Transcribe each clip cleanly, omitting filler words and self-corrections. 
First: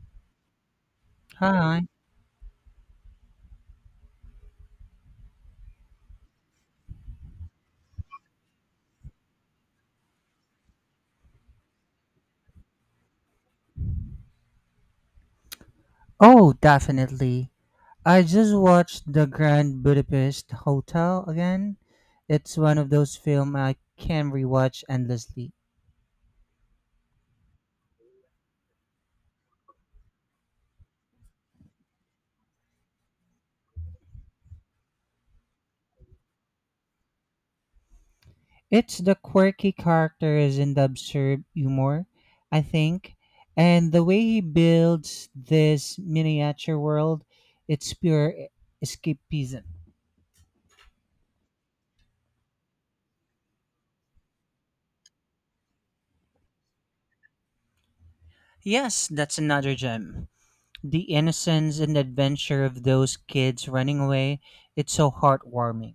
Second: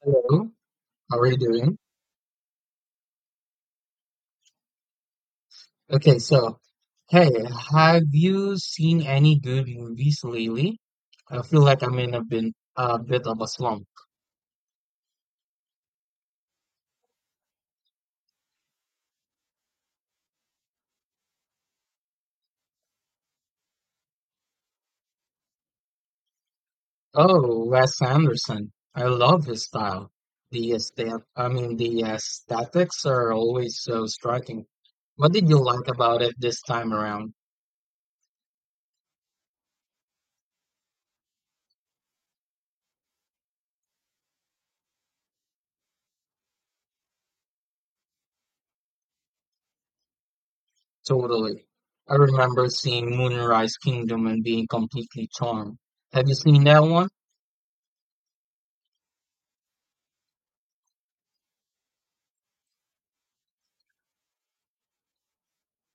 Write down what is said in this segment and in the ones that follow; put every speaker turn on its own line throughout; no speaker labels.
Hello, how are you doing?
Hi.
Okay, hey, have you seen any good movies lately? I feel like I'm in a bit of a slump.
Oh, definitely. I just watched The Grand Budapest Hotel again. It's one of those films I can rewatch endlessly.
Oh, Wes Anderson. I love his style. The aesthetics are always so striking. What did you like about it this time around?
It's the quirky characters and the absurd humor, I think, and the way he builds this miniature world, it's pure escapism.
Totally. I remember seeing Moonrise Kingdom and being completely charmed. Have you seen that one?
Yes, that's another gem. The innocence and adventure of those kids running away, it's so heartwarming.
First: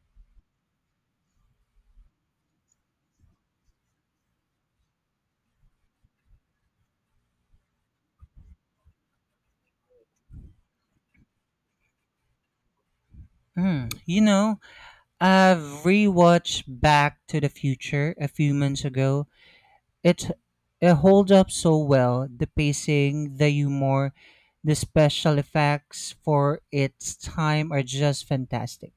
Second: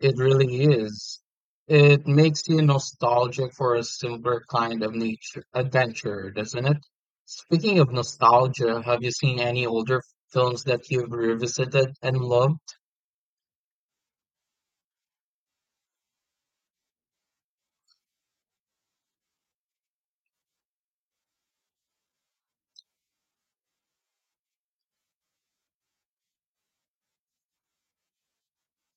It really is. It makes you nostalgic for a simpler kind of nature adventure, doesn't it? Speaking of nostalgia, have you seen any older films that you've revisited and loved?
Mm, I've rewatched Back to the Future a few months ago. It it holds up so well. The pacing, the humor, the special effects for its time are just fantastic.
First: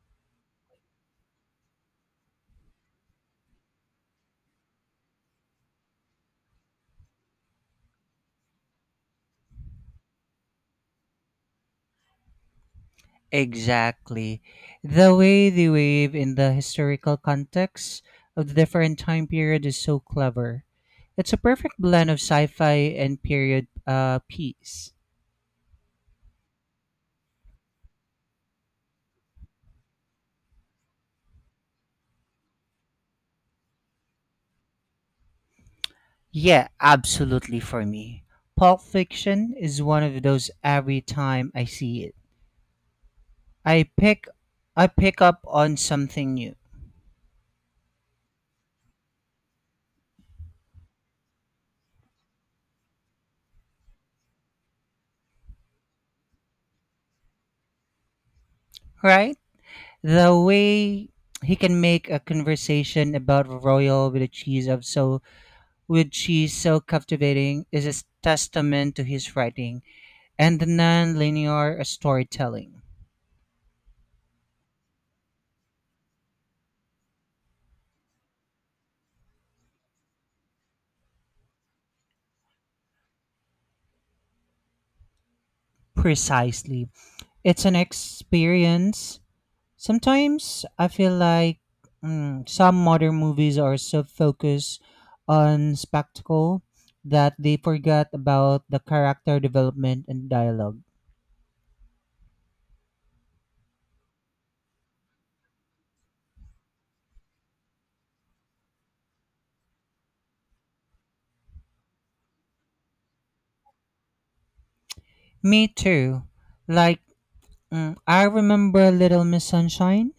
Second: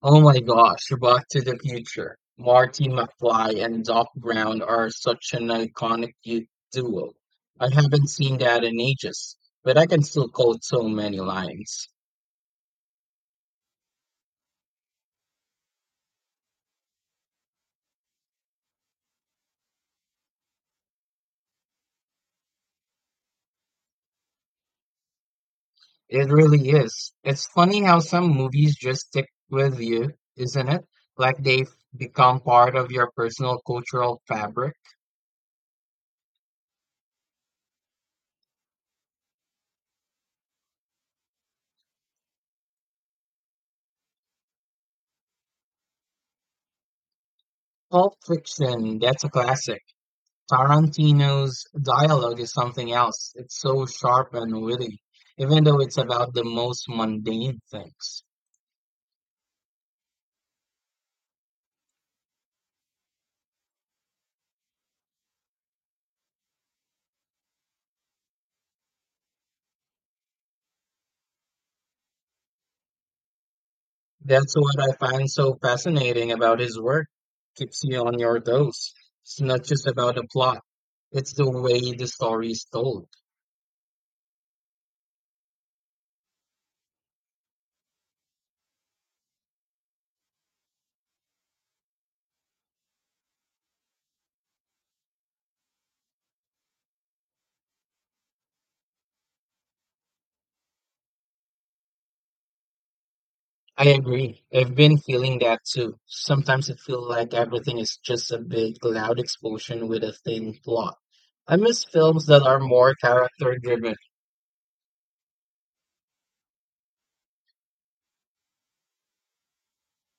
Oh my gosh, Back to the Future. Marty McFly and Doc Brown are such an iconic duo. I haven't seen that in ages, but I can still quote so many lines.
Exactly. The way they wave in the historical context of the different time period is so clever. It's a perfect blend of sci-fi and period piece.
It really is. It's funny how some movies just stick with you, isn't it? Like they've become part of your personal cultural fabric.
Yeah, absolutely for me. Pulp Fiction is one of those every time I see it. I pick I pick up on something new,
Pulp Fiction, that's a classic. Tarantino's dialogue is something else. It's so sharp and witty, even though it's about the most mundane things.
right? The way he can make a conversation about royal with a cheese of so with cheese so captivating is a testament to his writing and the non-linear storytelling.
That's what I find so fascinating about his work. Keeps you on your toes. It's not just about the plot, it's the way the story is told.
Precisely. It's an experience. Sometimes I feel like some modern movies are so focused on spectacle that they forgot about the character development and dialogue.
I agree. I've been feeling that too. Sometimes it feels like everything is just a big, loud explosion with a thin plot. I miss films that are more character driven.
Me too. Like, I remember Little Miss Sunshine.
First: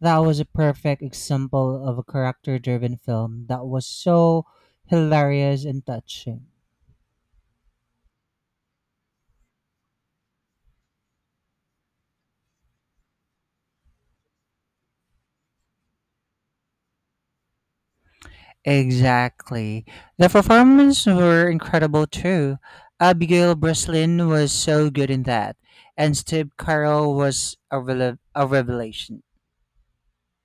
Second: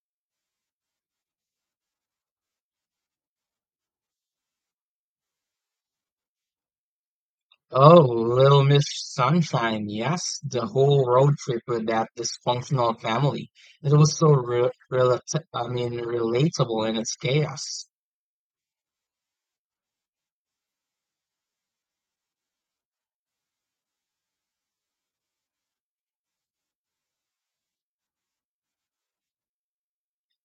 That was a perfect example of a character driven film that was so hilarious and touching.
Oh, Little Miss Sunshine, yes, the whole road trip with that dysfunctional family. It was so relatable in its chaos.
Exactly. The performances were incredible too. Abigail Breslin was so good in that, and Steve Carell was a revelation.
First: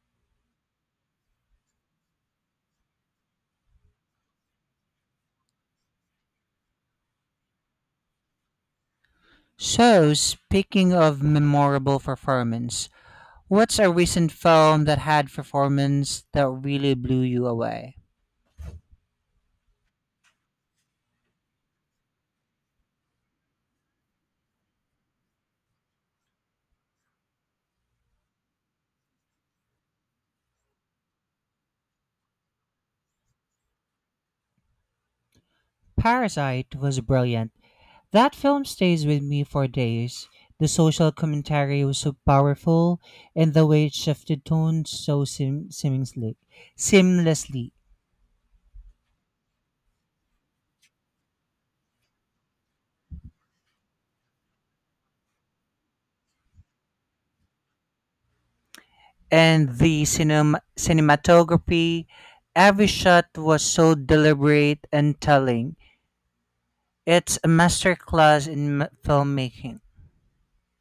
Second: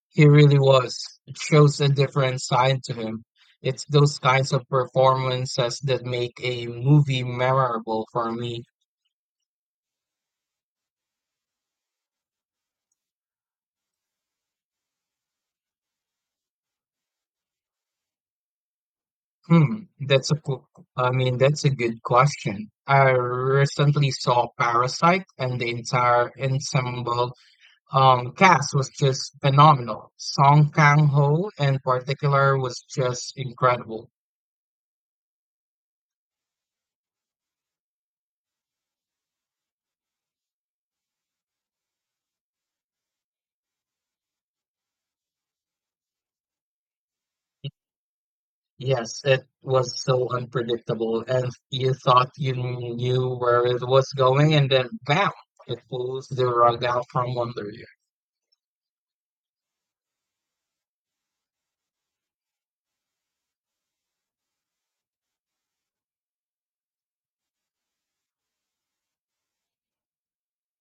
He really was. It shows a different side to him. It's those kinds of performances that make a movie memorable for me.
So, speaking of memorable performance, what's a recent film that had performance that really blew you away?
Hmm, that's a good question. I recently saw Parasite and the entire ensemble cast was just phenomenal. Song Kang-ho in particular was just incredible.
Parasite was brilliant. That film stays with me for days. The social commentary was so powerful, and the way it shifted tone so seamlessly.
Yes, it was so unpredictable and you thought you knew where it was going and then bam, it pulls the rug out from under you.
And the cinematography, every shot was so deliberate and telling. It's a masterclass in filmmaking.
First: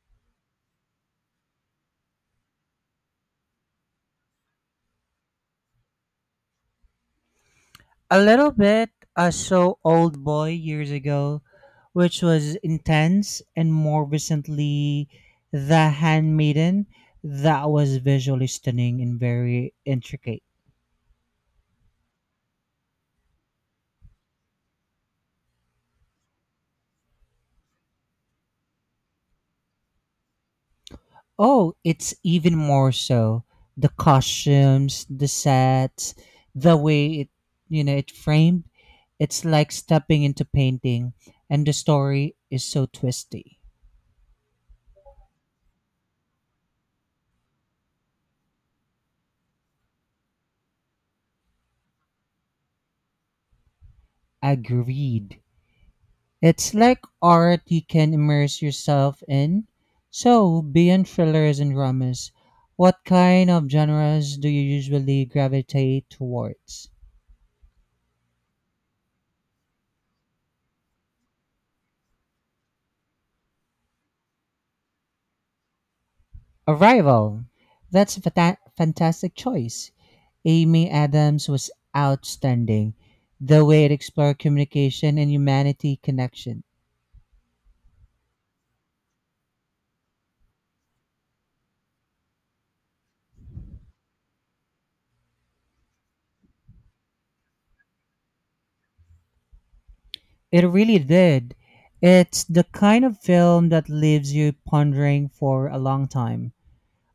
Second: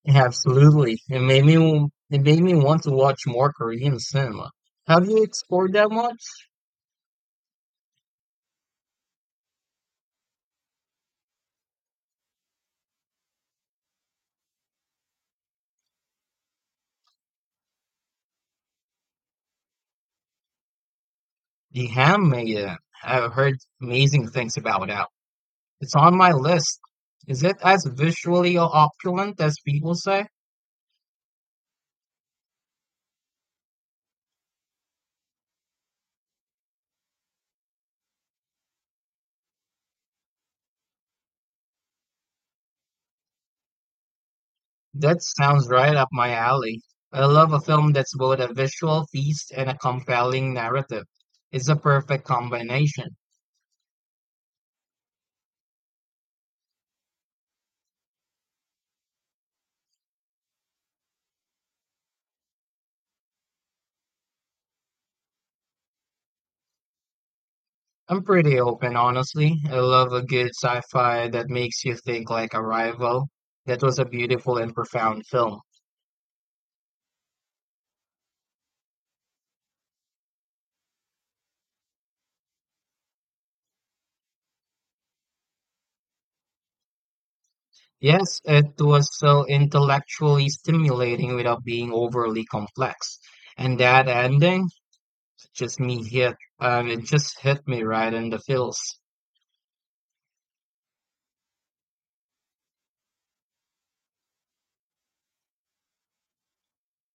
Absolutely. It made me want to watch more Korean cinema. Have you explored that much?
A little bit. I saw Old Boy years ago, which was intense, and more recently, The Handmaiden. That was visually stunning and very intricate.
The Handmaiden. I've heard amazing things about that. It's on my list. Is it as visually opulent as people say?
Oh, it's even more so. The costumes, the sets, the way it framed. It's like stepping into painting, and the story is so twisty.
That sounds right up my alley. I love a film that's both a visual feast and a compelling narrative. It's a perfect combination.
Agreed. It's like art you can immerse yourself in. So, beyond thrillers and dramas, what kind of genres do you usually gravitate towards?
I'm pretty open, honestly. I love a good sci-fi that makes you think like Arrival. That was a beautiful and profound film.
Arrival. That's a fantastic choice. Amy Adams was outstanding. The way it explored communication and humanity connection.
Yes, it was so intellectually stimulating without being overly complex. And that ending it just hit me right in the feels.
It really did. It's the kind of film that leaves you pondering for a long time.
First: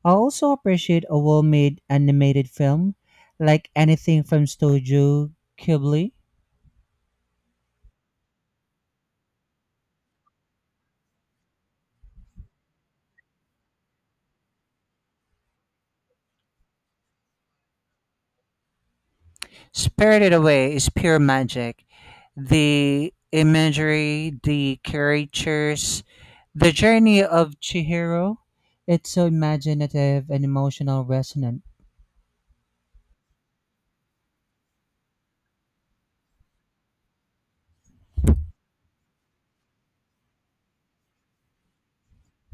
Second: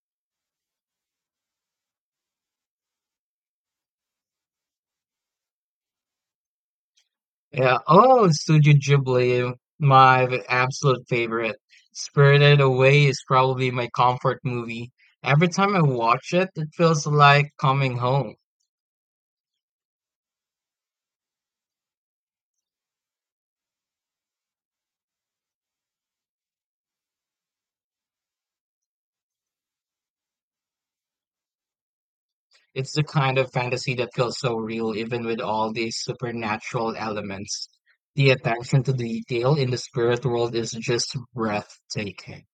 I also appreciate a well made animated film, like anything from Studio Ghibli.
Yeah. Oh, Studio Ghibli, my absolute favorite. Spirited Away is probably my comfort movie. Every time I watch it, it feels like coming home.
Spirited Away is pure magic. The imagery, the caricatures, the journey of Chihiro. It's so imaginative and emotional resonant.
It's the kind of fantasy that feels so real, even with all these supernatural elements. The attention to detail in the spirit world is just breathtaking.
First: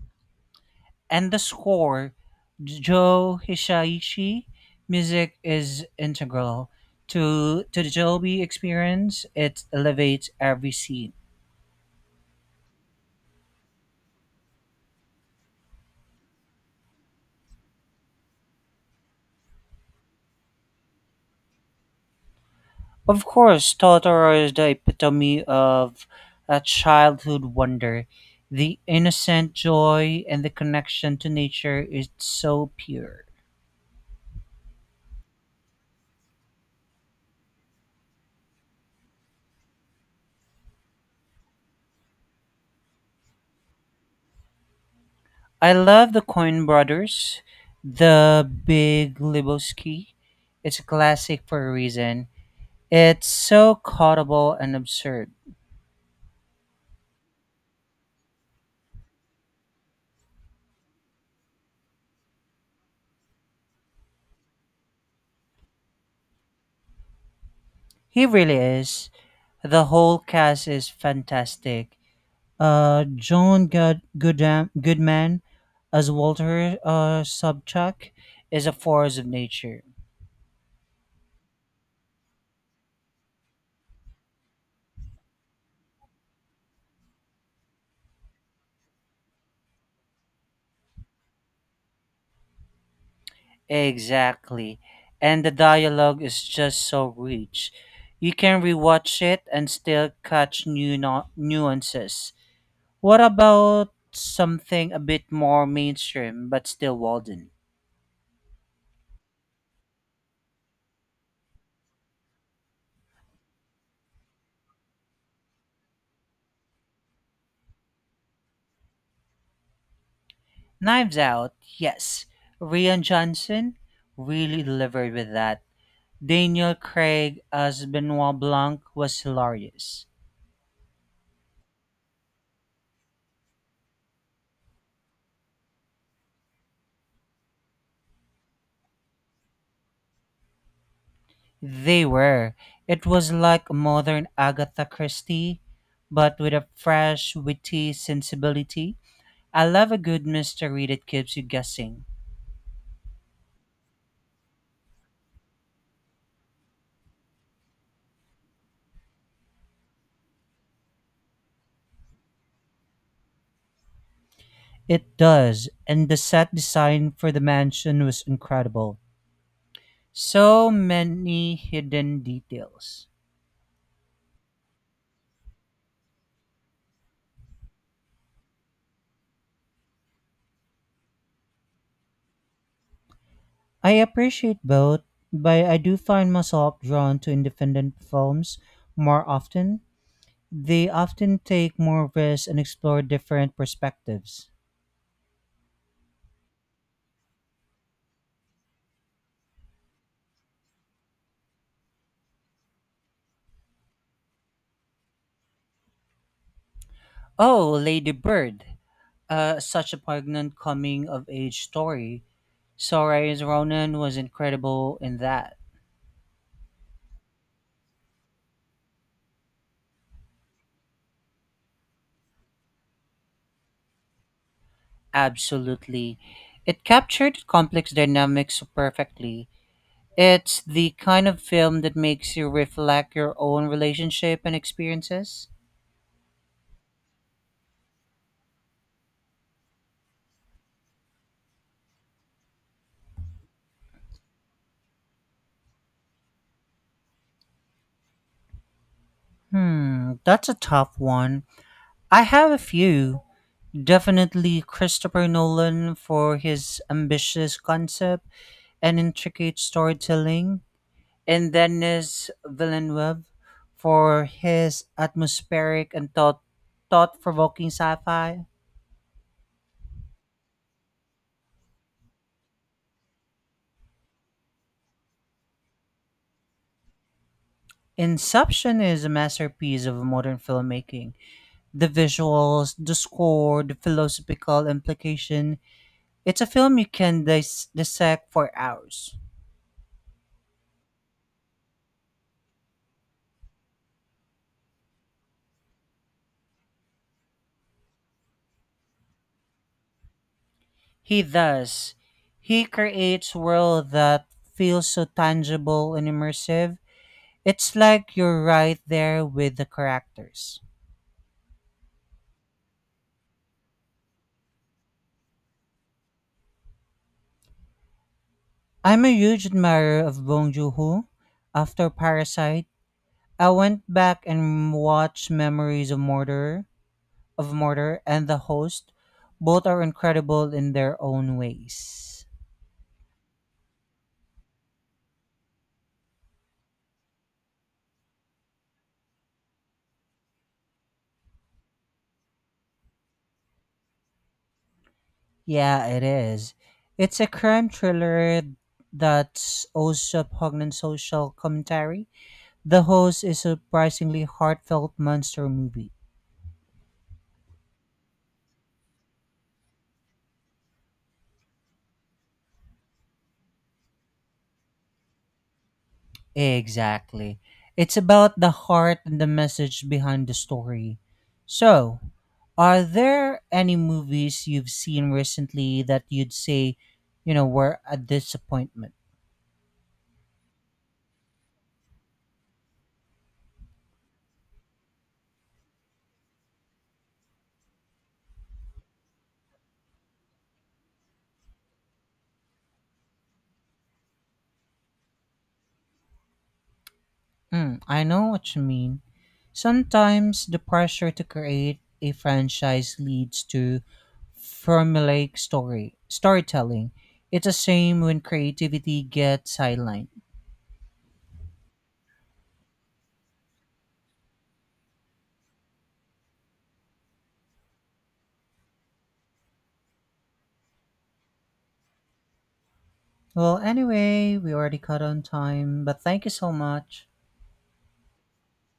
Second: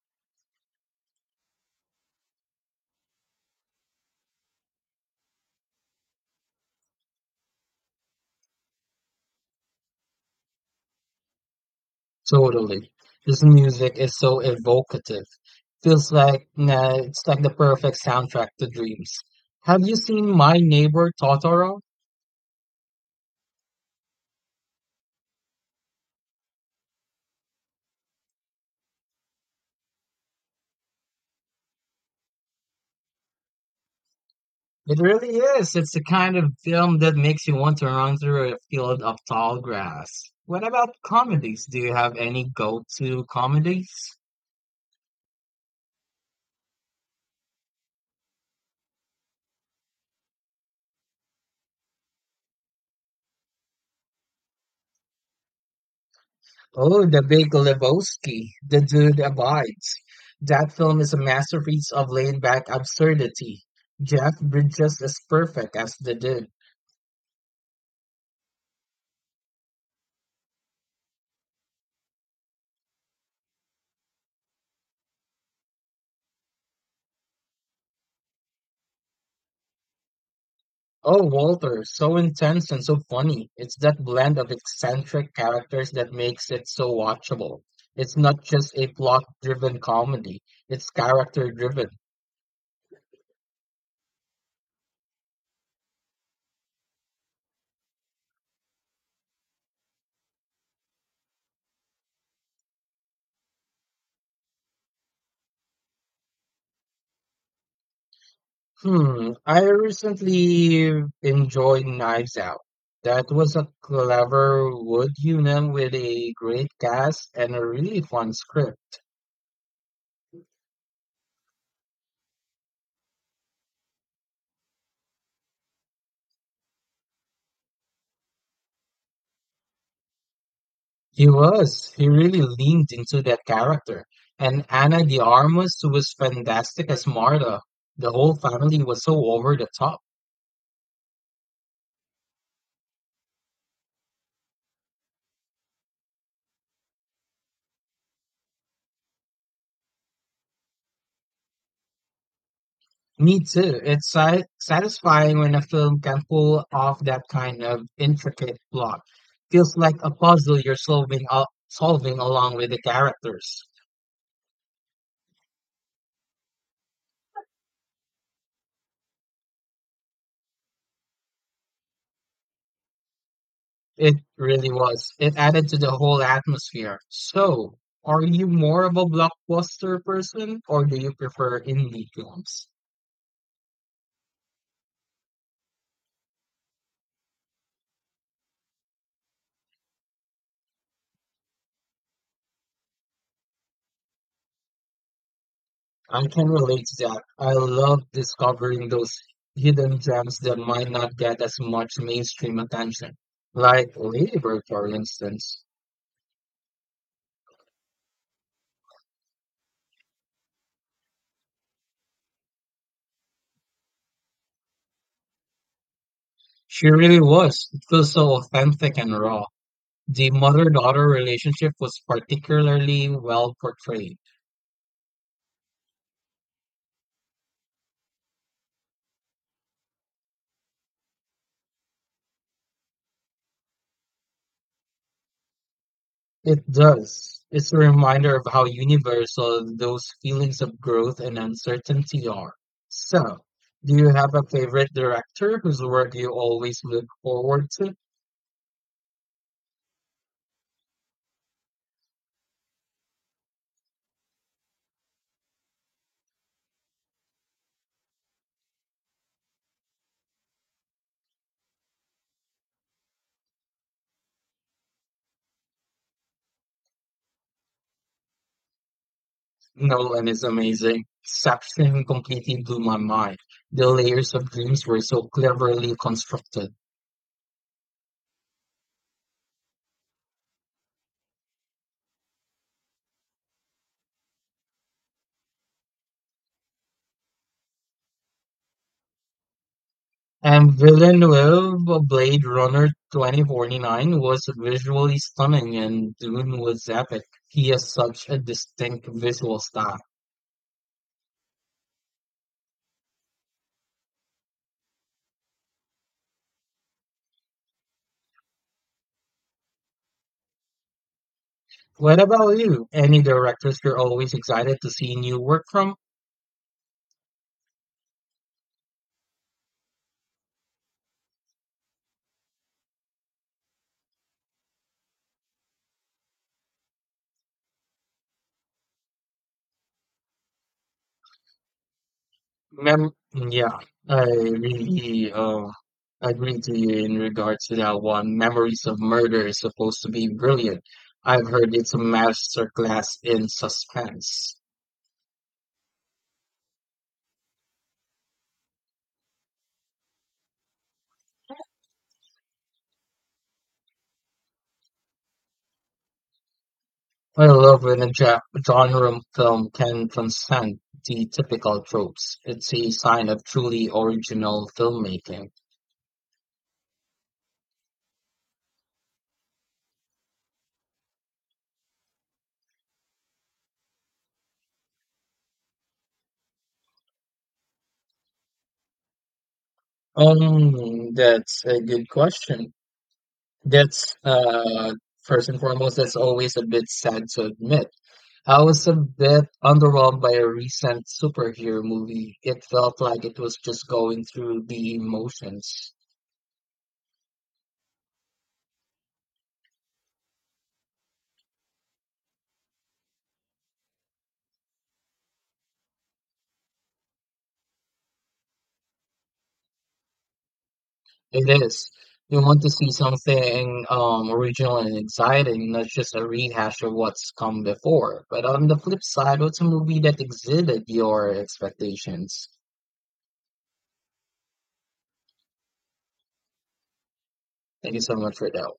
And the score, Joe Hisaishi music is integral to the Joby experience. It elevates every scene.
Totally. This music is so evocative. It's like the perfect soundtrack to dreams. Have you seen My Neighbor Totoro?
Of course, Totoro is the epitome of a childhood wonder. The innocent joy and the connection to nature is so pure.
It really is. It's the kind of film that makes you want to run through a field of tall grass. What about comedies? Do you have any go-to comedies?
I love the Coin Brothers, the Big Lebowski. It's a classic for a reason. It's so quotable and absurd.
Oh, The Big Lebowski, The Dude Abides. That film is a masterpiece of laid-back absurdity. Jeff Bridges is perfect as the dude.
He really is. The whole cast is fantastic. John Goodman as Walter Sobchak is a force of nature.
Oh, Walter, so intense and so funny. It's that blend of eccentric characters that makes it so watchable. It's not just a plot-driven comedy, it's character-driven.
Exactly. And the dialogue is just so rich. You can rewatch it and still catch new nuances. What about something a bit more mainstream but still Walden?
Hmm, I recently enjoyed Knives Out. That was a clever wood unit with a great cast and a really fun script.
Knives Out, yes. Rian Johnson really delivered with that. Daniel Craig as Benoit Blanc was hilarious.
He was. He really leaned into that character. And Anna de Armas was fantastic as Marta. The whole family was so over the top.
They were. It was like a modern Agatha Christie, but with a fresh, witty sensibility. I love a good mystery that keeps you guessing.
Me too. It's satisfying when a film can pull off that kind of intricate plot. Feels like a puzzle you're solving along with the characters.
It does, and the set design for the mansion was incredible. So many hidden details.
It really was. It added to the whole atmosphere. So, are you more of a blockbuster person or do you prefer indie films?
I appreciate both, but I do find myself drawn to independent films more often. They often take more risks and explore different perspectives.
I can relate to that. I love discovering those hidden gems that might not get as much mainstream attention. Like Ladybird, for instance.
Oh, Lady Bird, such a poignant coming of age story. Soraya's Ronan was incredible in that.
She really was. It feels so authentic and raw. The mother-daughter relationship was particularly well portrayed.
Absolutely. It captured complex dynamics so perfectly. It's the kind of film that makes you reflect your own relationship and experiences.
It does. It's a reminder of how universal those feelings of growth and uncertainty are. So, do you have a favorite director whose work you always look forward to?
Hmm, that's a tough one. I have a few. Definitely Christopher Nolan for his ambitious concept and intricate storytelling, and Denis Villeneuve for his atmospheric and thought provoking sci fi.
Nolan is amazing. Section completely blew my mind. The layers of dreams were so cleverly constructed.
Inception is a masterpiece of modern filmmaking. The visuals, the score, the philosophical implication. It's a film you can dissect for hours.
And Villeneuve Blade Runner 2049 was visually stunning and Dune was epic. He has such a distinct visual style.
He does. He creates world that feels so tangible and immersive. It's like you're right there with the characters.
What about you? Any directors you're always excited to see new work from?
I'm a huge admirer of Bong Joon-ho. After Parasite, I went back and watched of Murder and The Host. Both are incredible in their own ways.
Mem Yeah, I really agree to you in regards to that one. Memories of Murder is supposed to be brilliant. I've heard it's a masterclass in suspense.
Yeah, it is. It's a crime thriller that's also a poignant social commentary. The Host is a surprisingly heartfelt monster movie.
I love when a genre film can transcend the typical tropes. It's a sign of truly original filmmaking.
Exactly. It's about the heart and the message behind the story. So, are there any movies you've seen recently that you'd say, you know, were a disappointment?
That's a good question. That's First and foremost, that's always a bit sad to admit I was a bit underwhelmed by a recent superhero movie. It felt like it was just going through the motions.
Mm, I know what you mean. Sometimes the pressure to create a franchise leads to formulaic storytelling. It's the same when creativity gets sidelined.
It is. You want to see something original and exciting, not just a rehash of what's come before. But on the flip side, what's a movie that exceeded your expectations?
Well, anyway, we already cut on time, but thank you so much.
Thank you so much for that.